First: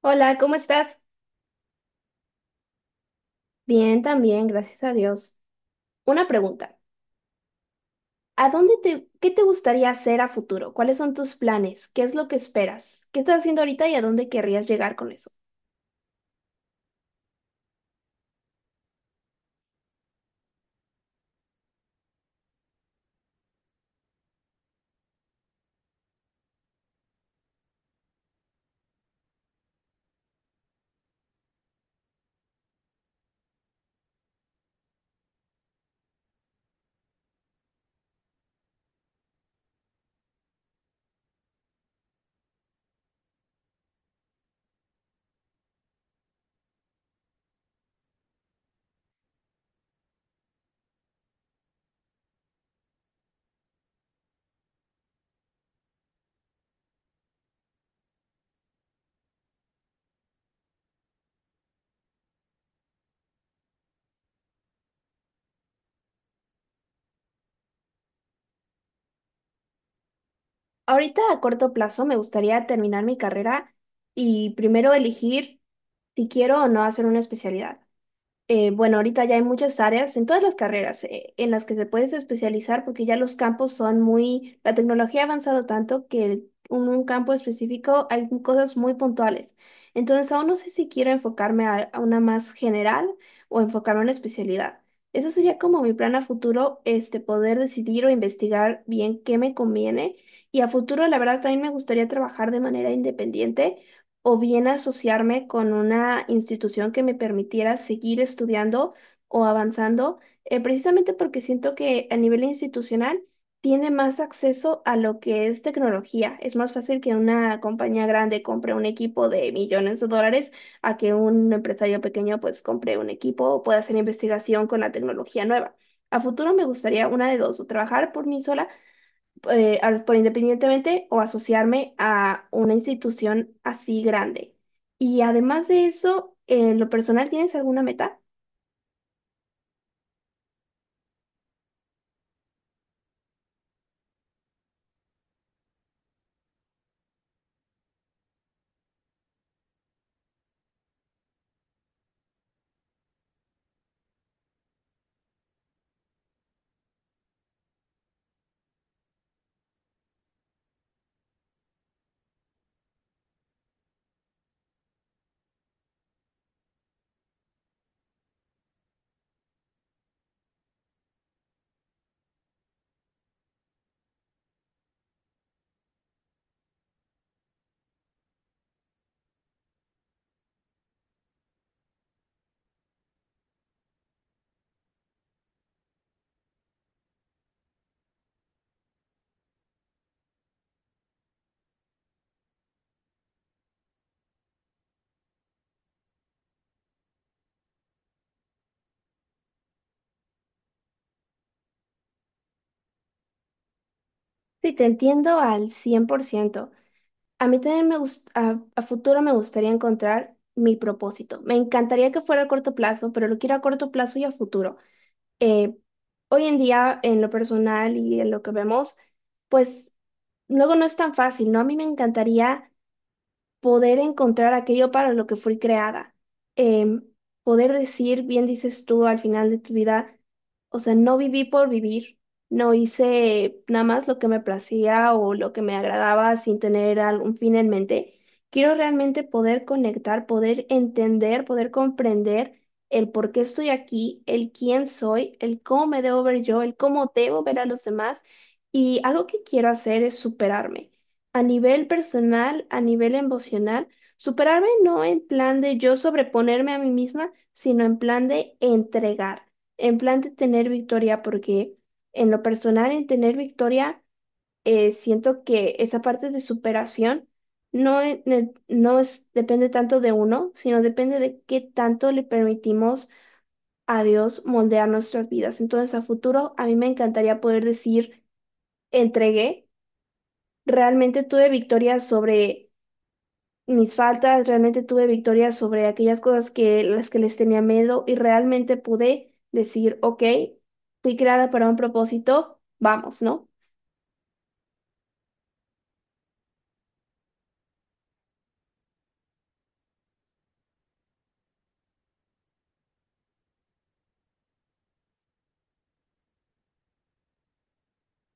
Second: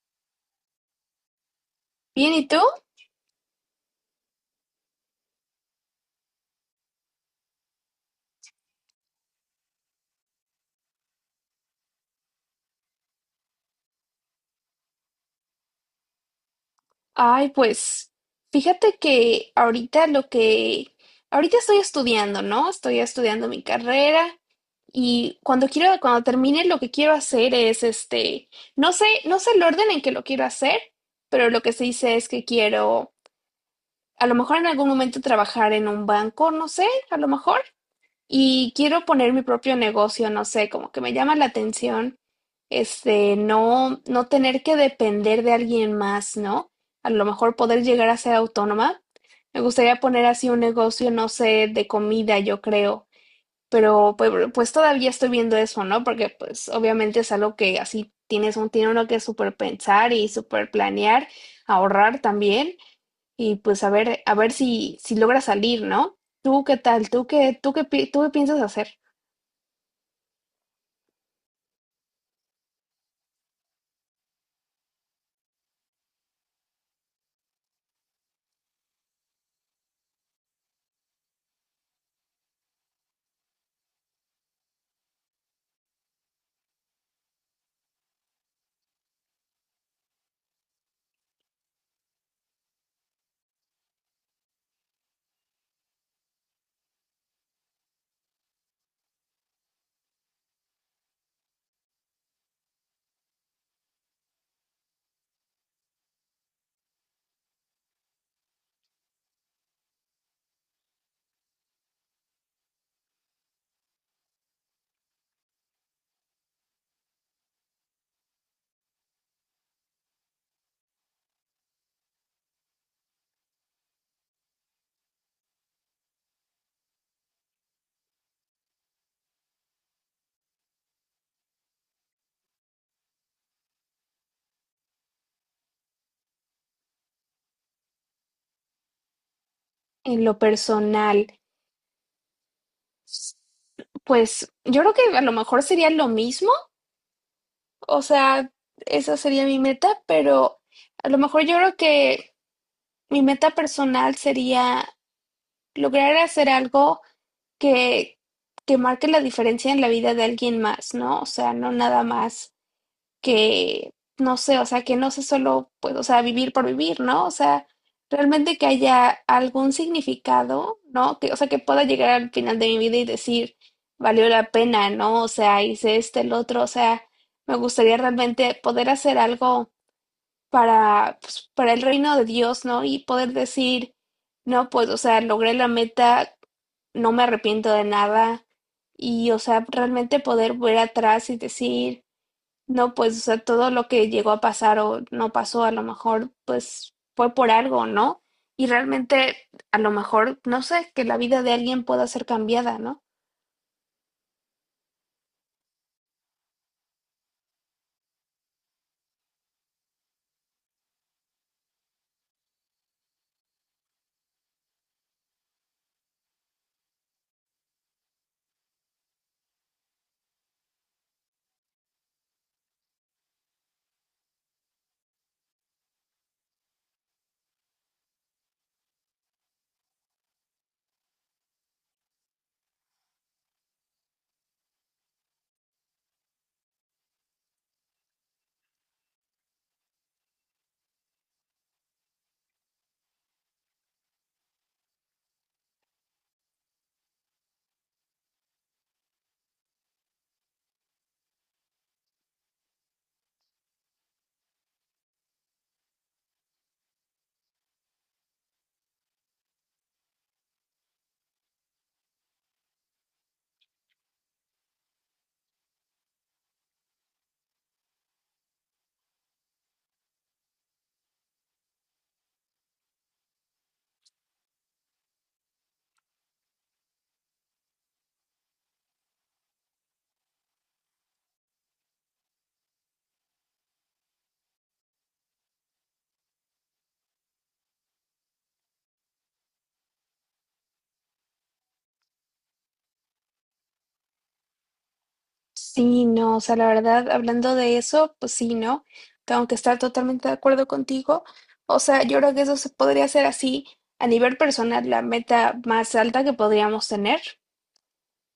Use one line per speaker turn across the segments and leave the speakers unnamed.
Hola, ¿cómo estás?
Bien, ¿y tú?
Bien, también, gracias a Dios. Una pregunta. ¿Qué te gustaría hacer a futuro? ¿Cuáles son tus planes? ¿Qué es lo que esperas? ¿Qué estás haciendo ahorita y a dónde querrías llegar con eso?
Ay, pues fíjate que ahorita ahorita estoy estudiando, ¿no? Estoy estudiando mi carrera y cuando termine lo que quiero hacer es este, no sé el orden en que lo quiero hacer, pero lo que se dice es que quiero, a lo mejor en algún momento trabajar en un banco, no sé, a lo mejor. Y quiero poner mi propio negocio, no sé, como que me llama la atención, este, no tener que depender de alguien más, ¿no? A lo mejor poder llegar a ser autónoma. Me gustaría poner así un negocio, no sé, de comida, yo creo, pero pues todavía estoy viendo eso, ¿no? Porque pues obviamente es algo que así tiene uno que súper pensar y súper planear, ahorrar también. Y pues a ver si logra salir, ¿no? ¿Tú qué tal? Tú qué piensas hacer
Ahorita a corto plazo me gustaría terminar mi carrera y primero elegir si quiero o no hacer una especialidad. Bueno, ahorita ya hay muchas áreas en todas las carreras en las que te puedes especializar porque ya los campos son muy, la tecnología ha avanzado tanto que en un campo específico hay cosas muy puntuales. Entonces, aún no sé si quiero enfocarme a una más general o enfocarme a una especialidad. Ese sería como mi plan a futuro, poder decidir o investigar bien qué me conviene. Y a futuro, la verdad, también me gustaría trabajar de manera independiente o bien asociarme con una institución que me permitiera seguir estudiando o avanzando, precisamente porque siento que a nivel institucional tiene más acceso a lo que es tecnología. Es más fácil que una compañía grande compre un equipo de millones de dólares a que un empresario pequeño pues compre un equipo o pueda hacer investigación con la tecnología nueva. A futuro me gustaría una de dos, o trabajar por mí sola por independientemente o asociarme a una institución así grande. Y además de eso, en lo personal, ¿tienes alguna meta?
en lo personal? Pues yo creo que a lo mejor sería lo mismo, o sea, esa sería mi meta, pero a lo mejor yo creo que mi meta personal sería lograr hacer algo que, que marque la diferencia en la vida de alguien más, ¿no? O sea, no nada más que, no sé, o sea, que no sea solo, pues, o sea, vivir por vivir, ¿no? O sea, realmente que haya algún significado, ¿no? Que, o sea, que pueda llegar al final de mi vida y decir, valió la pena, ¿no? O sea, hice este, el otro, o sea, me gustaría realmente poder hacer algo para el reino de Dios, ¿no? Y poder decir, no, pues, o sea, logré la meta, no me arrepiento de nada. Y, o sea, realmente poder ver atrás y decir, no, pues, o sea, todo lo que llegó a pasar o no pasó, a lo mejor, pues, fue por algo, ¿no? Y realmente, a lo mejor, no sé, que la vida de alguien pueda ser cambiada, ¿no?
Sí, te entiendo al 100%. A mí también a futuro me gustaría encontrar mi propósito. Me encantaría que fuera a corto plazo, pero lo quiero a corto plazo y a futuro. Eh, Hoy en día, en lo personal y en lo que vemos, pues luego no es tan fácil, ¿no? A mí me encantaría poder encontrar aquello para lo que fui creada, em, poder decir, bien dices tú al final de tu vida, o sea, no viví por vivir, no hice nada más lo que me placía o lo que me agradaba sin tener algún fin en mente. Quiero realmente poder conectar, poder entender, poder comprender el por qué estoy aquí, el quién soy, el cómo me debo ver yo, el cómo debo ver a los demás. Y algo que quiero hacer es superarme a nivel personal, a nivel emocional, superarme no en plan de yo sobreponerme a mí misma, sino en plan de entregar, en plan de tener victoria, porque en lo personal, en tener victoria, siento que esa parte de superación no es, depende tanto de uno, sino depende de qué tanto le permitimos a Dios moldear nuestras vidas. Entonces, a futuro, a mí me encantaría poder decir, entregué, realmente tuve victoria sobre mis faltas, realmente tuve victoria sobre aquellas cosas que las que les tenía miedo y realmente pude decir, ok, fui creada para un propósito, vamos, ¿no?
Sí, no, o sea, la verdad, hablando de eso, pues sí, ¿no? Tengo que estar totalmente de acuerdo contigo. O sea, yo creo que eso se podría hacer así, a nivel personal, la meta más alta que podríamos tener.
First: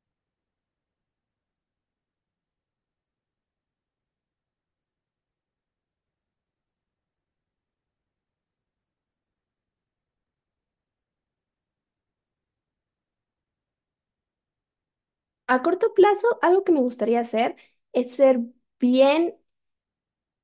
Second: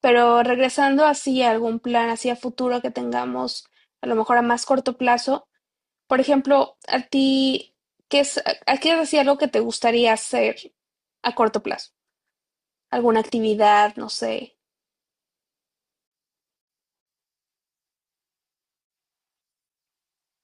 Pero regresando así a algún plan, así a futuro que tengamos, a lo mejor a más corto plazo. Por ejemplo, a ti, ¿qué es, a qué es así algo que te gustaría hacer a corto plazo? ¿Alguna actividad? No sé.
A corto plazo, algo que me gustaría hacer es ser bien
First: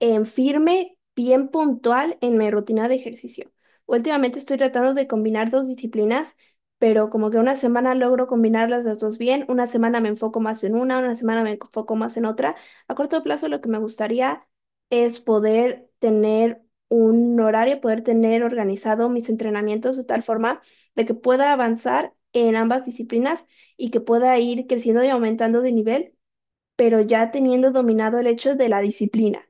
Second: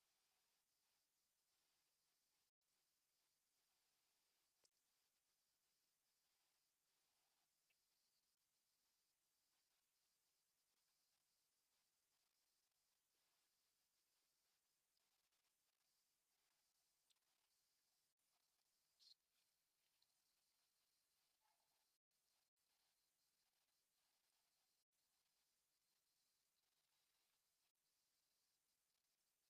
firme, bien puntual en mi rutina de ejercicio. Últimamente estoy tratando de combinar dos disciplinas, pero como que una semana logro combinarlas las dos bien, una semana me enfoco más en una semana me enfoco más en otra. A corto plazo lo que me gustaría es poder tener un horario, poder tener organizado mis entrenamientos de tal forma de que pueda avanzar en ambas disciplinas y que pueda ir creciendo y aumentando de nivel, pero ya teniendo dominado el hecho de la disciplina.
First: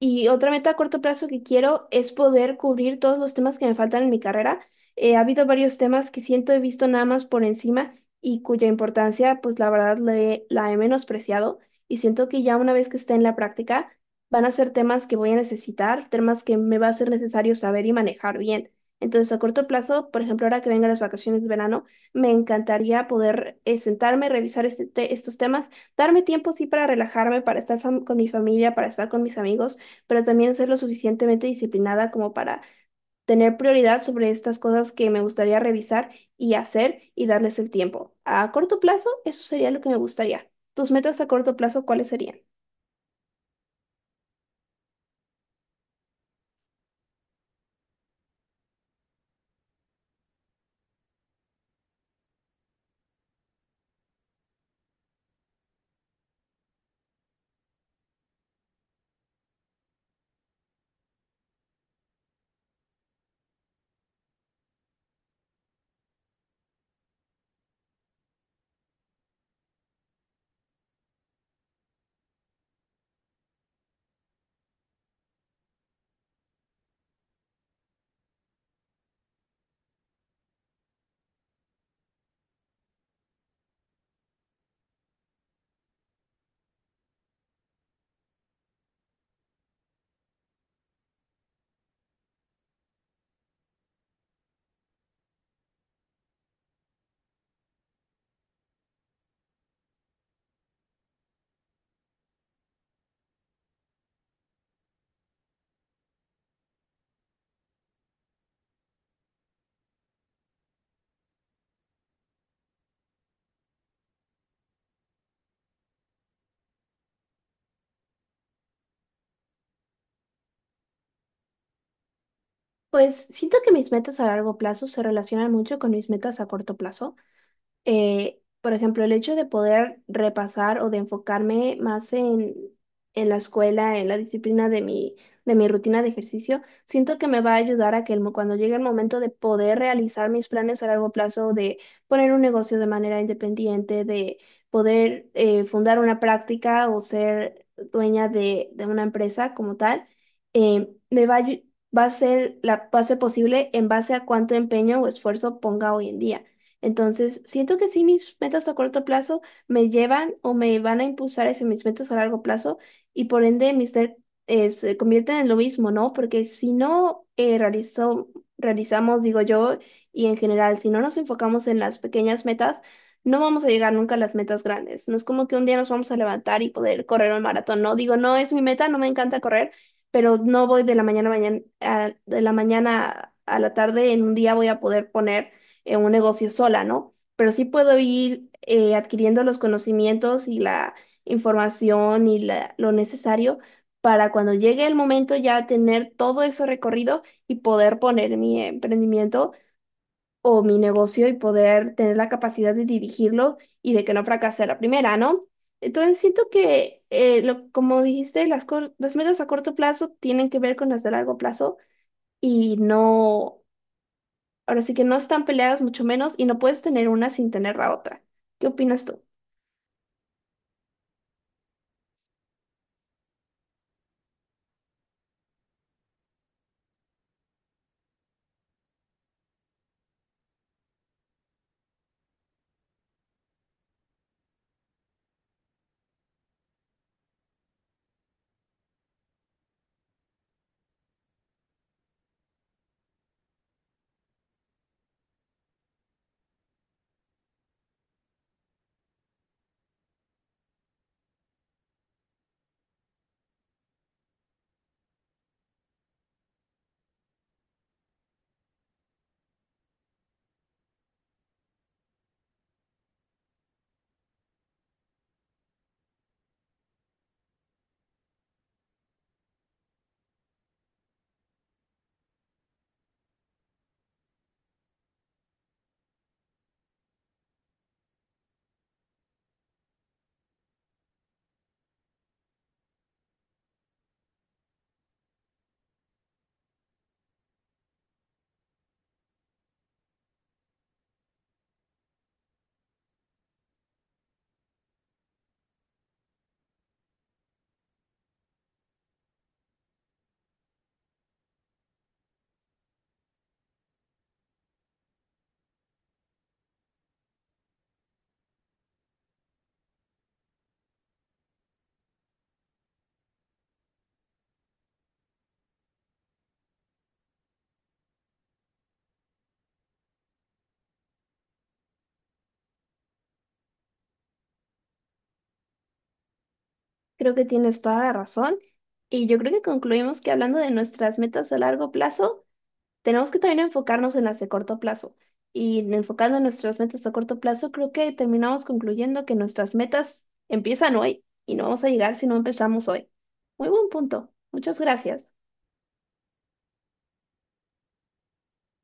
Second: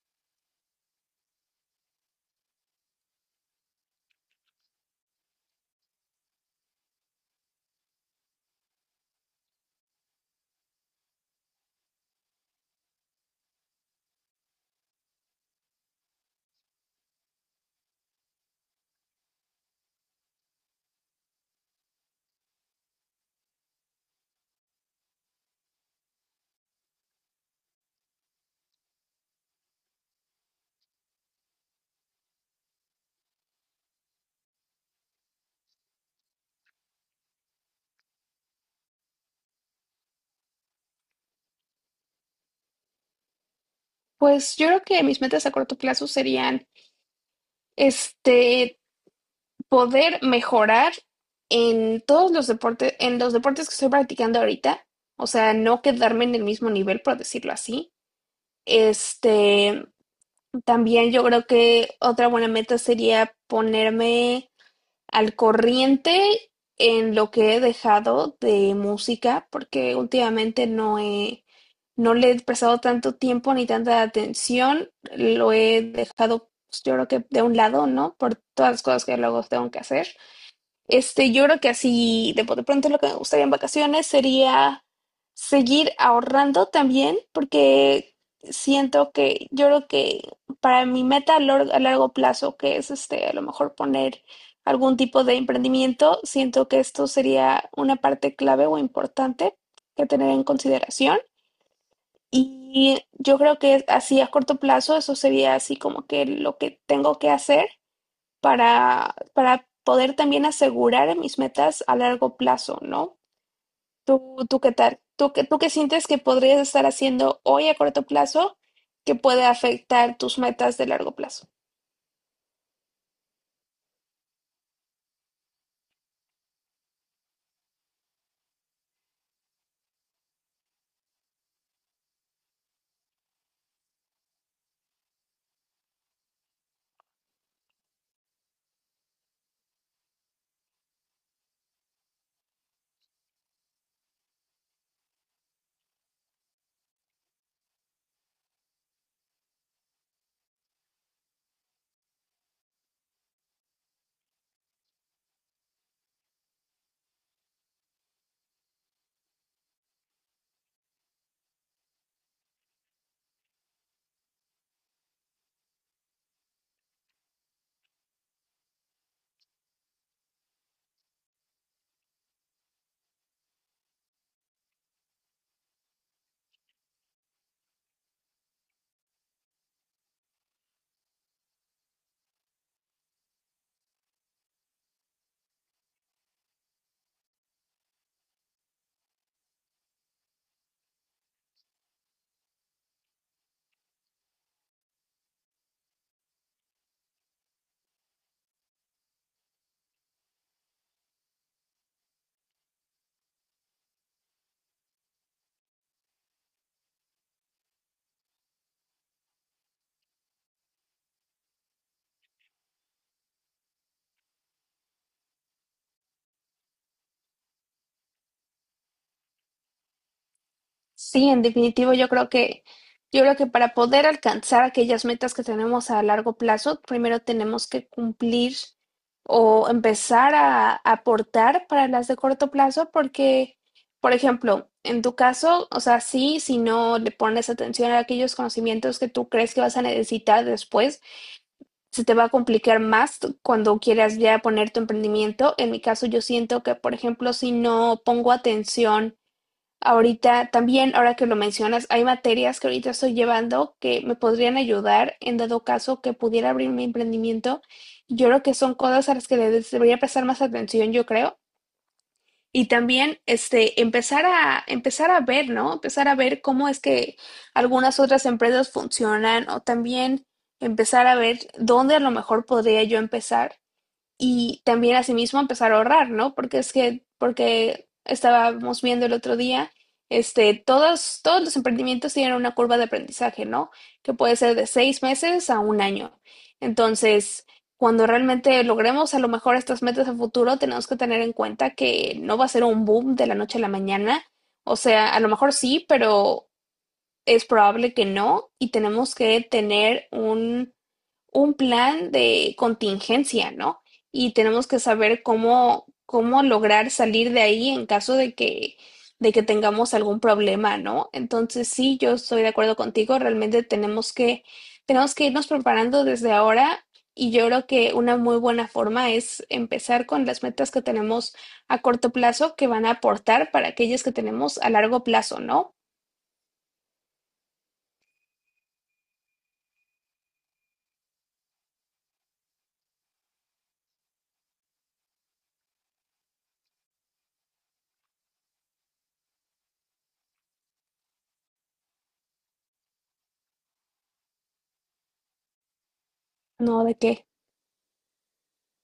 Y otra meta a corto plazo que quiero es poder cubrir todos los temas que me faltan en mi carrera. Ha habido varios temas que siento he visto nada más por encima y cuya importancia, pues la verdad, la he menospreciado. Y siento que ya una vez que esté en la práctica, van a ser temas que voy a necesitar, temas que me va a ser necesario saber y manejar bien. Entonces, a corto plazo, por ejemplo, ahora que vengan las vacaciones de verano, me encantaría poder sentarme, revisar estos temas. Darme tiempo, sí, para relajarme, para estar con mi familia, para estar con mis amigos, pero también ser lo suficientemente disciplinada como para tener prioridad sobre estas cosas que me gustaría revisar y hacer y darles el tiempo. A corto plazo, eso sería lo que me gustaría. ¿Tus metas a corto plazo cuáles serían?
Pues yo creo que mis metas a corto plazo serían, este, poder mejorar en todos los deportes, en los deportes que estoy practicando ahorita. O sea, no quedarme en el mismo nivel, por decirlo así. Este, también yo creo que otra buena meta sería ponerme al corriente en lo que he dejado de música, porque últimamente no he, no le he prestado tanto tiempo ni tanta atención, lo he dejado, pues, yo creo que de un lado, ¿no? Por todas las cosas que luego tengo que hacer. Este, yo creo que así de pronto lo que me gustaría en vacaciones sería seguir ahorrando también, porque siento que yo creo que para mi meta a, lor- a largo plazo, que es este, a lo mejor poner algún tipo de emprendimiento, siento que esto sería una parte clave o importante que tener en consideración. Y yo creo que así a corto plazo, eso sería así como que lo que tengo que hacer para poder también asegurar mis metas a largo plazo, ¿no? ¿Tú qué tal? ¿Tú qué sientes que podrías estar haciendo hoy a corto plazo que puede afectar tus metas de largo plazo?
Pues siento que mis metas a largo plazo se relacionan mucho con mis metas a corto plazo. Eh, por ejemplo, el hecho de poder repasar o de enfocarme más en la escuela, en la disciplina de mi rutina de ejercicio, siento que me va a ayudar a que cuando llegue el momento de poder realizar mis planes a largo plazo, de poner un negocio de manera independiente, de poder fundar una práctica o ser dueña de una empresa como tal, me va a, ayu- va a ser posible en base a cuánto empeño o esfuerzo ponga hoy en día. Entonces, siento que sí, mis metas a corto plazo me llevan o me van a impulsar hacia mis metas a largo plazo y por ende mis metas se convierten en lo mismo, ¿no? Porque si no realizamos, digo yo, y en general, si no nos enfocamos en las pequeñas metas, no vamos a llegar nunca a las metas grandes. No es como que un día nos vamos a levantar y poder correr un maratón, ¿no? Digo, no es mi meta, no me encanta correr, pero no voy de la mañana a mañana, de la mañana a la tarde, en un día voy a poder poner en un negocio sola, ¿no? Pero sí puedo ir adquiriendo los conocimientos y la información y lo necesario para cuando llegue el momento ya tener todo eso recorrido y poder poner mi emprendimiento o mi negocio y poder tener la capacidad de dirigirlo y de que no fracase a la primera, ¿no? Entonces siento que, como dijiste, las metas a corto plazo tienen que ver con las de largo plazo. Y no, ahora sí que no están peleadas, mucho menos, y no puedes tener una sin tener la otra. ¿Qué opinas tú?
Sí, en definitivo, yo creo que para poder alcanzar aquellas metas que tenemos a largo plazo, primero tenemos que cumplir o empezar a aportar para las de corto plazo, porque, por ejemplo, en tu caso, o sea, sí, si no le pones atención a aquellos conocimientos que tú crees que vas a necesitar después, se te va a complicar más cuando quieras ya poner tu emprendimiento. En mi caso, yo siento que, por ejemplo, si no pongo atención ahorita también, ahora que lo mencionas, hay materias que ahorita estoy llevando que me podrían ayudar en dado caso que pudiera abrir mi emprendimiento. Yo creo que son cosas a las que les debería prestar más atención, yo creo. Y también, este, empezar a ver, ¿no? Empezar a ver cómo es que algunas otras empresas funcionan o también empezar a ver dónde a lo mejor podría yo empezar y también asimismo empezar a ahorrar, ¿no? Porque es que, porque estábamos viendo el otro día, este, todos los emprendimientos tienen una curva de aprendizaje, ¿no? Que puede ser de 6 meses a un año. Entonces, cuando realmente logremos a lo mejor estas metas a futuro, tenemos que tener en cuenta que no va a ser un boom de la noche a la mañana. O sea, a lo mejor sí, pero es probable que no. Y tenemos que tener un plan de contingencia, ¿no? Y tenemos que saber cómo lograr salir de ahí en caso de que, tengamos algún problema, ¿no? Entonces, sí, yo estoy de acuerdo contigo, realmente tenemos que irnos preparando desde ahora. Y yo creo que una muy buena forma es empezar con las metas que tenemos a corto plazo que van a aportar para aquellas que tenemos a largo plazo, ¿no?
Creo que tienes toda la razón. Y yo creo que concluimos que hablando de nuestras metas a largo plazo, tenemos que también enfocarnos en las de corto plazo. Y enfocando en nuestras metas a corto plazo, creo que terminamos concluyendo que nuestras metas empiezan hoy y no vamos a llegar si no empezamos hoy. Muy buen punto. Muchas gracias.
No, ¿de qué?